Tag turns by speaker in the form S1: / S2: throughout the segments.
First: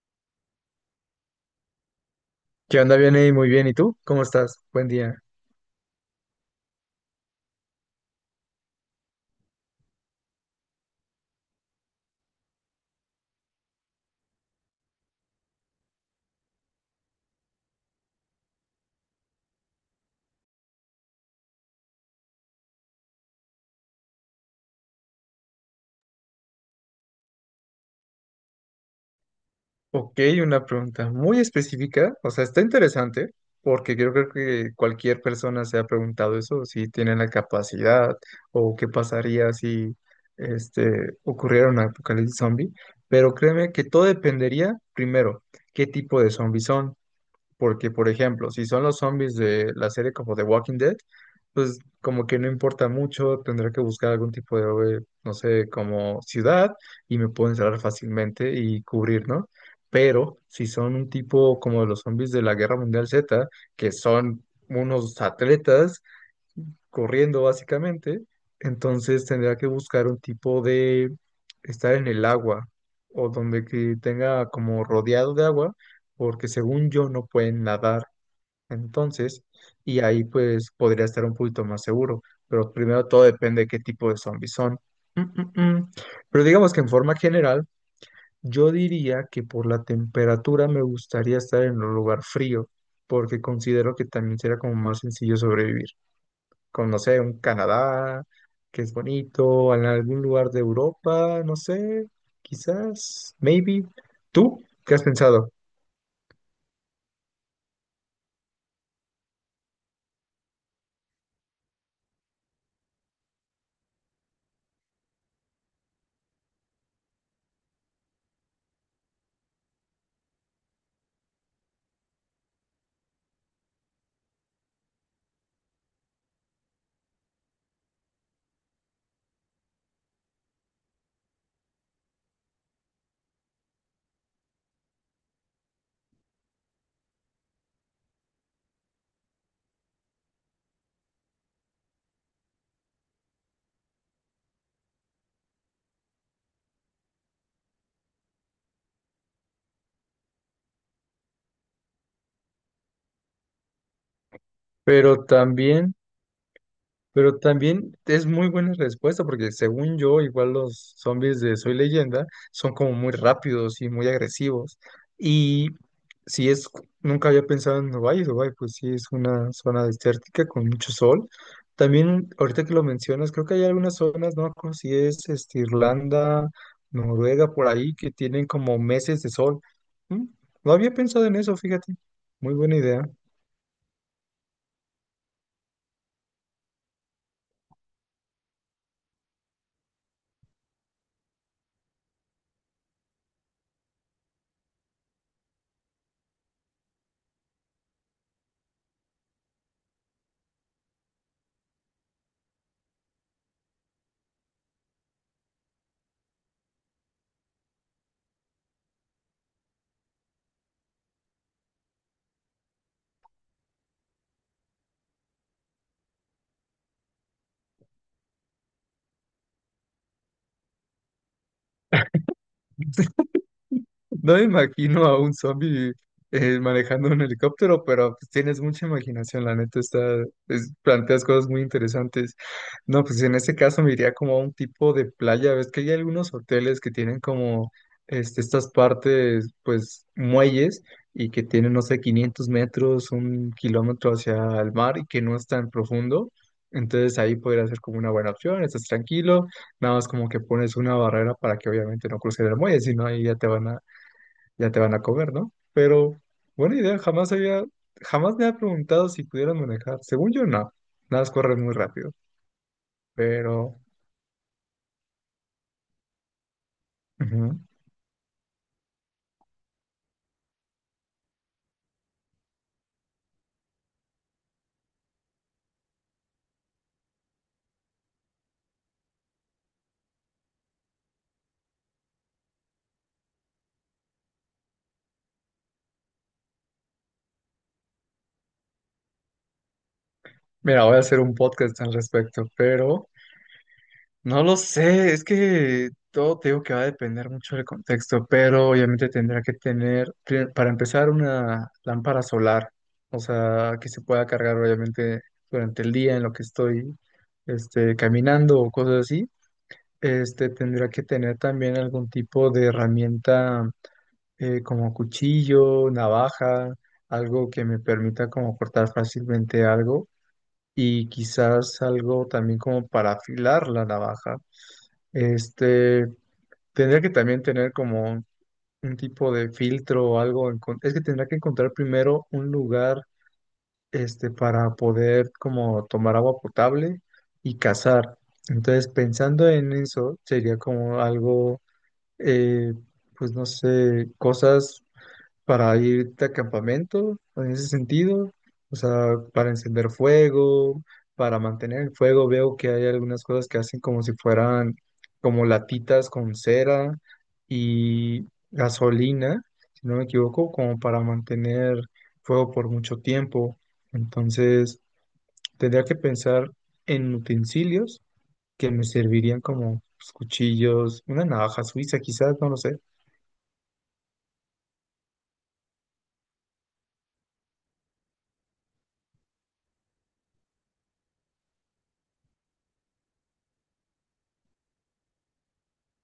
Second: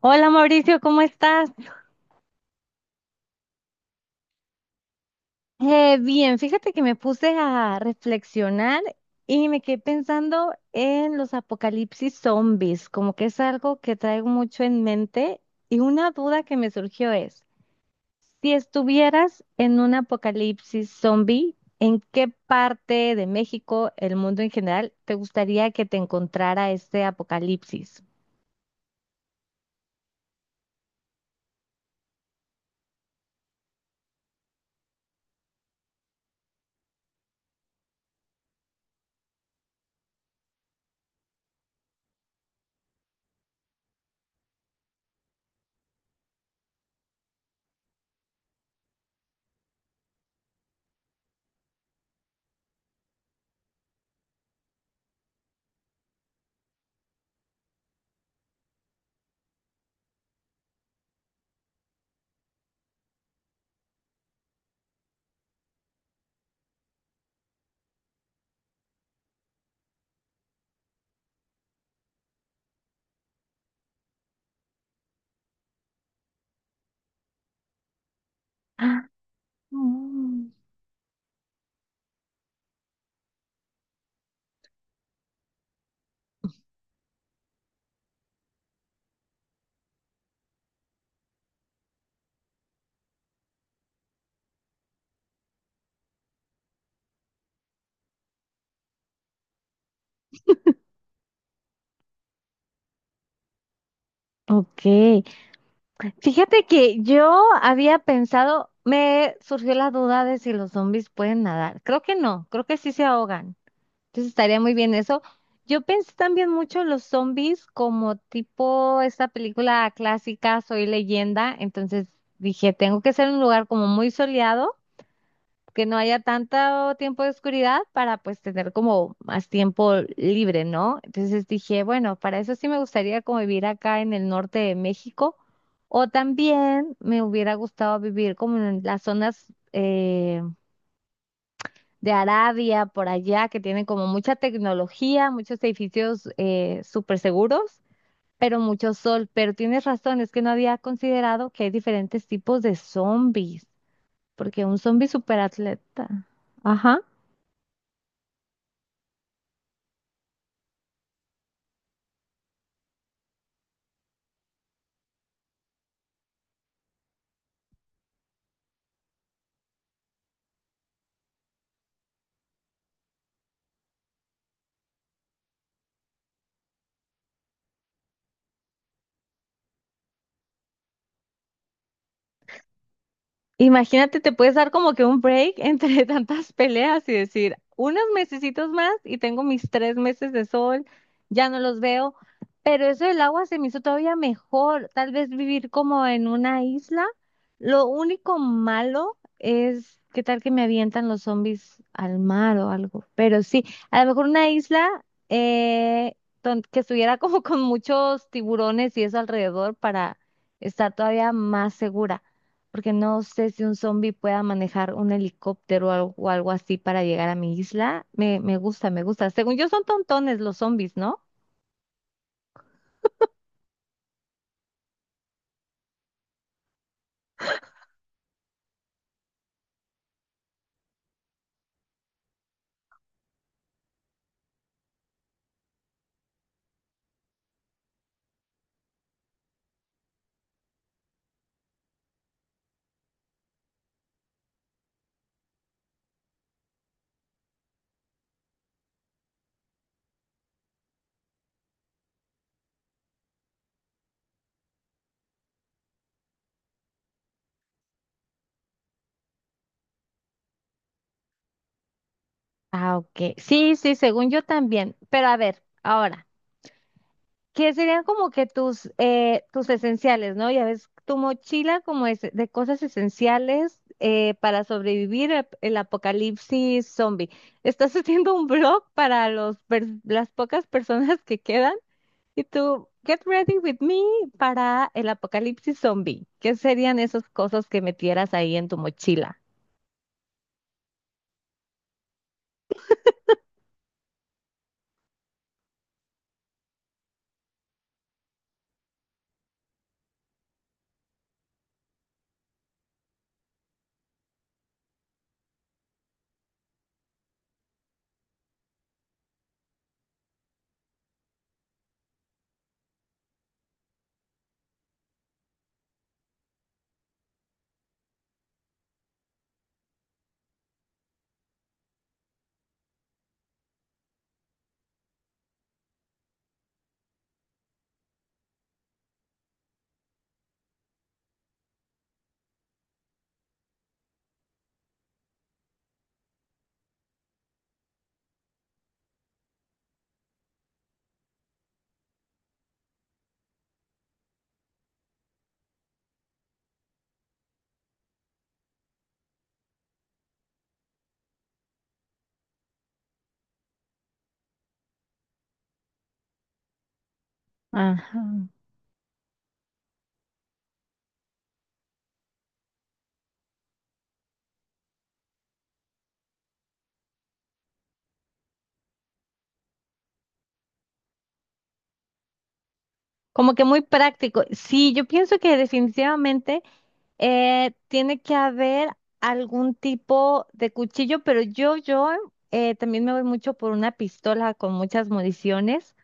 S1: Hola Mauricio, ¿cómo estás?
S2: ¿Qué onda, Vianey? Muy bien. ¿Y tú? ¿Cómo estás? Buen día.
S1: Bien, fíjate que me puse a reflexionar y me quedé pensando en los apocalipsis zombies, como que es algo que traigo mucho en mente, y una duda que me surgió es, si estuvieras en un apocalipsis zombie, ¿en qué parte de México, el mundo en general, te gustaría que te encontrara este apocalipsis?
S2: Ok, una pregunta muy específica. O sea, está interesante porque yo creo que cualquier persona se ha preguntado eso, si tienen la capacidad o qué pasaría si ocurriera un apocalipsis zombie. Pero créeme que todo dependería, primero, qué tipo de zombies son. Porque, por ejemplo, si son los zombies de la serie como The Walking Dead, pues como que no importa mucho, tendré que buscar algún tipo de, no sé, como ciudad y me puedo encerrar fácilmente y cubrir, ¿no? Pero si son un tipo como los zombies de la Guerra Mundial Z, que son unos atletas corriendo básicamente, entonces tendría que buscar un tipo de estar en el agua o donde que tenga como rodeado de agua, porque según yo no pueden nadar.
S1: Ah,
S2: Entonces, y ahí
S1: mm,
S2: pues podría estar un poquito más seguro, pero primero todo depende de qué tipo de zombies son. Mm, mm, mm. Pero digamos que en forma general, yo diría que por la temperatura me gustaría estar en un lugar frío, porque considero que también será como más sencillo sobrevivir. Con, no sé, un Canadá, que es bonito, en algún lugar de Europa, no sé, quizás, maybe. ¿Tú
S1: ok.
S2: qué has pensado?
S1: Fíjate que yo había pensado, me surgió la duda de si los zombies pueden nadar. Creo que no, creo que sí se ahogan. Entonces estaría muy bien eso. Yo pensé también mucho en los zombies como tipo esta película clásica Soy Leyenda. Entonces dije, tengo que ser un lugar como muy soleado que no haya tanto tiempo de oscuridad para pues tener como más tiempo libre, ¿no? Entonces dije, bueno, para eso sí me gustaría como vivir acá en el norte de México, o también me hubiera gustado vivir como en las zonas de Arabia, por allá, que tienen como mucha tecnología, muchos edificios súper seguros. Pero mucho sol, pero tienes razón, es que no había considerado que hay diferentes tipos de zombies, porque un zombie
S2: Pero también...
S1: superatleta. Ajá.
S2: Pero también es muy buena respuesta, porque según yo, igual los zombies de Soy Leyenda son como muy rápidos y muy agresivos. Y si es, nunca había pensado en Dubái, y Dubái pues sí es una zona desértica con mucho sol. También, ahorita que lo mencionas, creo que hay algunas zonas, no me acuerdo si es Irlanda, Noruega, por ahí, que tienen como meses de sol. Mm, No había pensado en eso, fíjate. Muy buena idea.
S1: Imagínate, te puedes dar como que un break entre tantas peleas y decir, unos mesecitos más y tengo mis tres meses de sol, ya no los veo, pero eso del agua se me hizo todavía mejor, tal vez vivir como en una isla. Lo único malo es qué tal que me avientan los zombies al mar o algo, pero sí, a lo mejor una isla, eh, que estuviera como con muchos tiburones y eso alrededor para estar todavía más segura, porque no sé si un zombie pueda manejar un helicóptero o algo así para llegar a mi isla. Me gusta, me gusta. Según yo son tontones los zombies, ¿no?
S2: No me imagino a un zombie manejando un helicóptero, pero pues, tienes mucha imaginación, la neta, está, planteas cosas muy interesantes. No, pues en este caso me iría como a un tipo de playa, ves que hay algunos hoteles que tienen como estas partes, pues muelles, y que tienen, no sé, 500 metros, 1 kilómetro hacia el mar y que no es tan profundo. Entonces ahí podría ser como una buena opción, estás tranquilo, nada más como que pones una barrera para que obviamente no cruce el muelle, si no ahí ya te van a comer, ¿no? Pero buena idea, jamás había, jamás me ha preguntado si pudieran manejar. Según yo, no, nada más corren muy rápido,
S1: Ah, ok. Sí,
S2: pero...
S1: sí, según yo también. Pero a ver, ahora,
S2: ujú.
S1: ¿qué serían como que tus, tus esenciales, ¿no? Ya ves, tu mochila como es de cosas esenciales para sobrevivir el apocalipsis zombie. ¿Estás haciendo un blog para las pocas personas que quedan? Y tú, get ready with me para el apocalipsis zombie. ¿Qué serían esas cosas que metieras ahí en tu mochila?
S2: Mira, voy a hacer un podcast al respecto, pero no lo sé, es que todo te digo que va a depender mucho del contexto, pero obviamente tendrá que tener, para empezar, una lámpara solar, o sea, que se pueda cargar obviamente durante el día en lo que estoy caminando o cosas así. Este tendría que tener también algún tipo de herramienta como cuchillo, navaja, algo que me permita como cortar fácilmente algo y quizás algo también como para afilar la navaja. Este tendría que también tener como un tipo de filtro o algo. Es que tendría que encontrar primero un lugar para poder como tomar agua potable y cazar. Entonces pensando en eso sería como algo eh, pues no sé, cosas para irte a campamento en ese sentido, o sea, para encender fuego, para mantener el fuego, veo que hay algunas cosas que hacen como si fueran como latitas con cera
S1: Ajá.
S2: y gasolina, si no me equivoco, como para mantener fuego por mucho tiempo. Entonces, tendría que pensar en utensilios que me servirían como pues, cuchillos, una navaja suiza quizás, no lo sé.
S1: Como que muy práctico. Sí, yo pienso que definitivamente tiene que haber algún tipo de cuchillo, pero yo también me voy mucho por una pistola con muchas municiones.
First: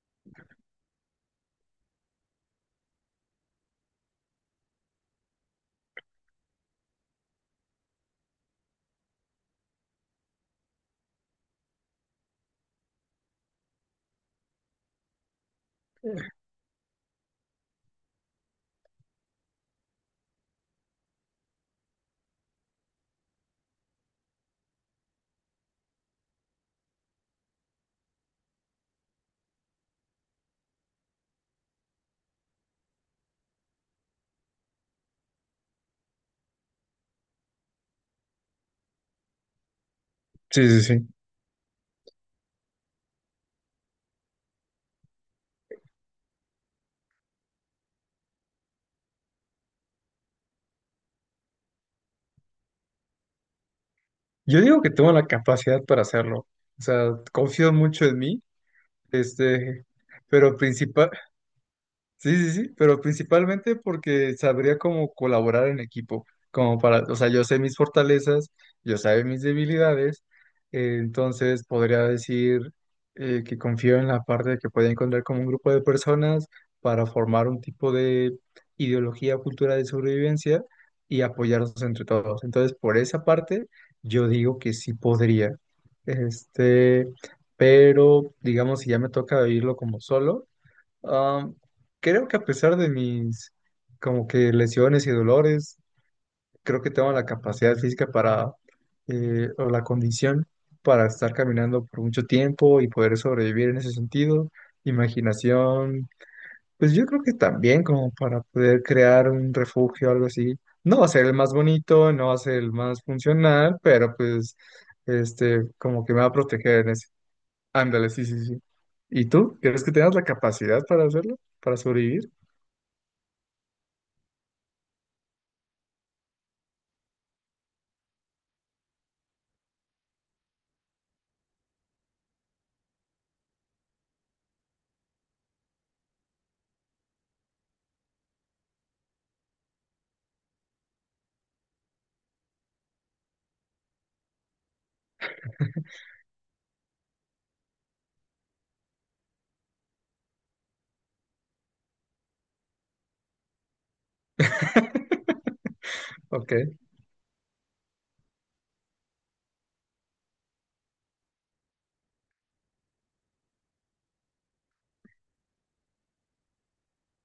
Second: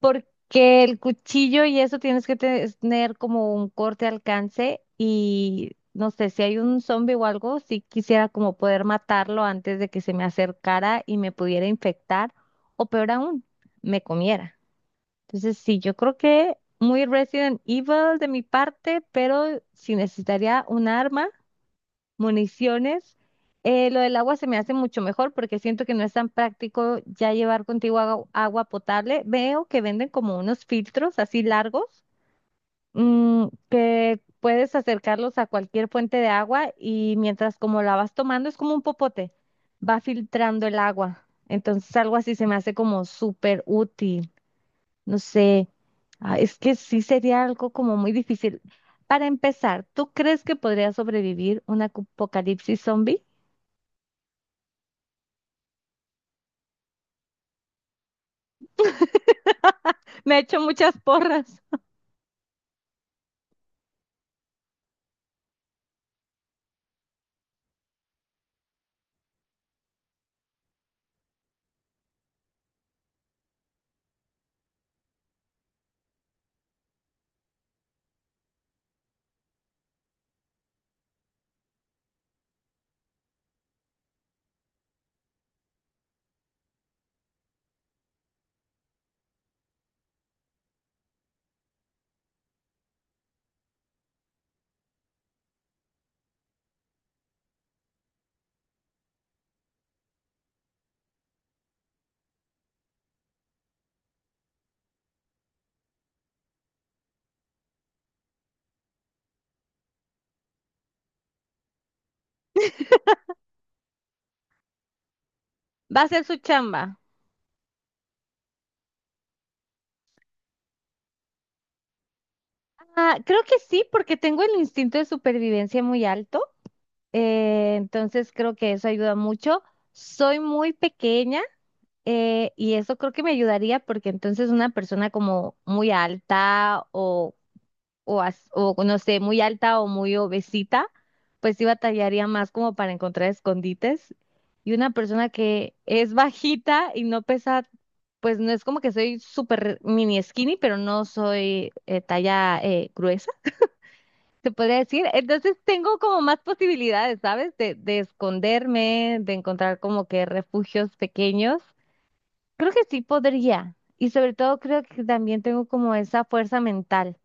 S1: Porque el cuchillo y eso tienes que tener como un corte alcance y no sé, si hay un zombie o algo, sí quisiera como poder matarlo antes de que se me acercara y me pudiera infectar, o peor aún, me comiera. Entonces sí, yo creo que muy Resident Evil de mi parte, pero si necesitaría un arma, municiones. Lo del agua se me hace mucho mejor porque siento que no es tan práctico ya llevar contigo agua potable. Veo que venden como unos filtros así largos, que puedes acercarlos a cualquier fuente de agua y mientras como la vas tomando es como un popote, va filtrando
S2: Sí,
S1: el
S2: sí, sí.
S1: agua. Entonces algo así se me hace como súper útil. No sé, ah, es que sí sería algo como muy difícil. Para empezar, ¿tú crees que podría sobrevivir un apocalipsis zombie?
S2: Yo digo que tengo la capacidad para hacerlo. O sea, confío mucho en mí, este,
S1: Me he
S2: pero
S1: hecho muchas
S2: principal.
S1: porras.
S2: Sí, sí, sí, pero principalmente porque sabría cómo colaborar en equipo, como para, o sea, yo sé mis fortalezas, yo sé mis debilidades, entonces podría decir que confío en la parte de que podía encontrar como un grupo de personas para formar un tipo de ideología, o cultura de sobrevivencia y apoyarnos entre todos. Entonces, por esa parte, yo digo que sí podría. Este, pero digamos, si ya me toca vivirlo como solo. Am, creo que a pesar de mis como que lesiones y dolores, creo que tengo la capacidad física para o la condición para estar caminando por mucho tiempo y poder sobrevivir en ese sentido. Imaginación, pues yo creo que también como para poder crear un refugio, algo así. No va a ser el más bonito, no va a ser el más funcional, pero pues
S1: Va
S2: como
S1: a
S2: que me
S1: ser
S2: va a
S1: su chamba.
S2: proteger en ese. Ándale, sí, sí, sí. ¿Y tú? ¿Crees que tengas la capacidad para hacerlo? ¿Para sobrevivir?
S1: Ah, creo que sí, porque tengo el instinto de supervivencia muy alto. Entonces creo que eso ayuda mucho. Soy muy pequeña, y eso creo que me ayudaría porque entonces una persona como muy alta o no sé, muy alta o muy obesita, pues sí batallaría más como para encontrar escondites. Y una persona que es bajita y no pesa, pues no es como que soy súper mini skinny, pero no soy talla gruesa, se podría decir. Entonces tengo como más
S2: Ok,
S1: posibilidades, ¿sabes? De esconderme, de encontrar como que refugios pequeños. Creo que sí podría. Y sobre todo creo que también tengo como esa fuerza mental,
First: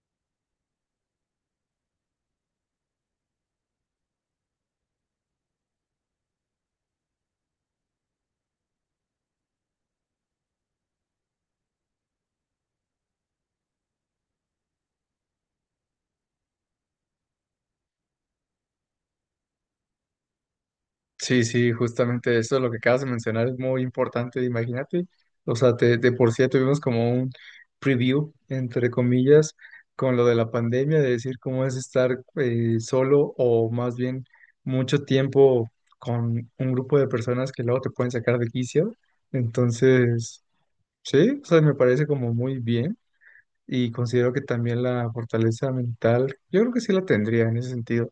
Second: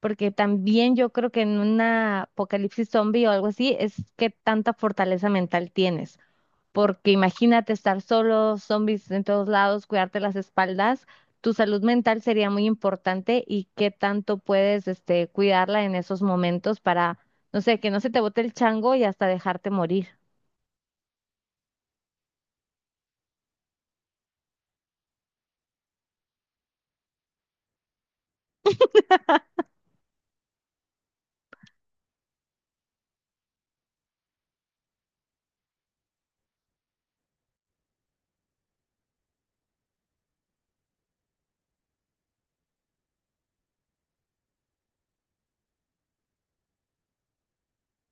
S1: porque también yo creo que en una apocalipsis zombie o algo así es que tanta fortaleza mental tienes, porque imagínate estar solo, zombies en todos lados, cuidarte las espaldas, tu salud mental sería muy importante y qué tanto puedes este cuidarla en esos momentos para, no sé, que no se te bote el chango y hasta dejarte morir.
S2: sí, sí, justamente eso, lo que acabas de mencionar es muy importante, imagínate. O sea, de por sí ya tuvimos como un preview, entre comillas, con lo de la pandemia, de decir cómo es estar solo o más bien mucho tiempo con un grupo de personas que luego te pueden sacar de quicio. Entonces, sí, o sea, me parece como muy bien y considero que también la fortaleza mental, yo creo que sí la tendría en ese sentido.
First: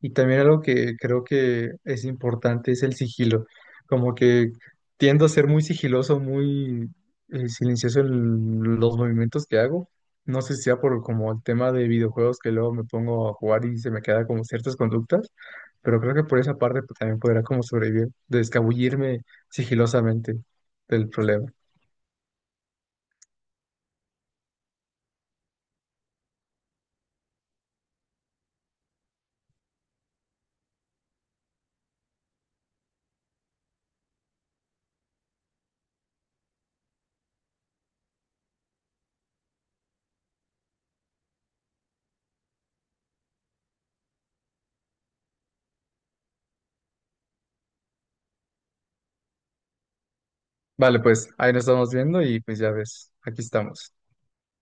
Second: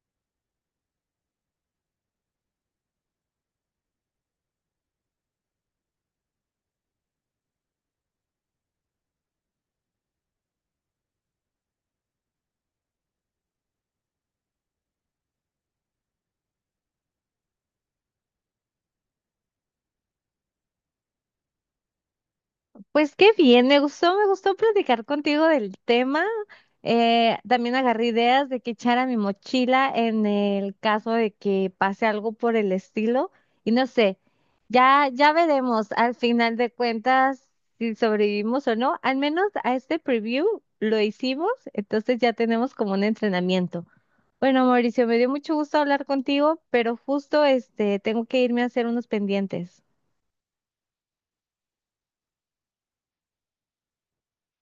S2: Y también algo que creo que es importante es el sigilo. Como que tiendo a ser muy sigiloso, muy silencioso en los movimientos que hago. No sé si sea por como el tema de videojuegos que luego me pongo a jugar y se me queda como ciertas conductas, pero creo que por esa parte pues, también podrá como sobrevivir, de escabullirme sigilosamente del problema.
S1: Pues qué bien, me gustó platicar contigo del tema. También agarré ideas de que echar a mi mochila en el caso de que pase algo por el estilo. Y no sé, ya veremos al final de cuentas si sobrevivimos o no. Al menos a este preview lo hicimos, entonces ya tenemos como un entrenamiento. Bueno, Mauricio, me dio mucho gusto hablar contigo, pero justo este tengo que irme a hacer unos pendientes.
S2: Vale, pues ahí nos estamos viendo y pues ya ves, aquí estamos.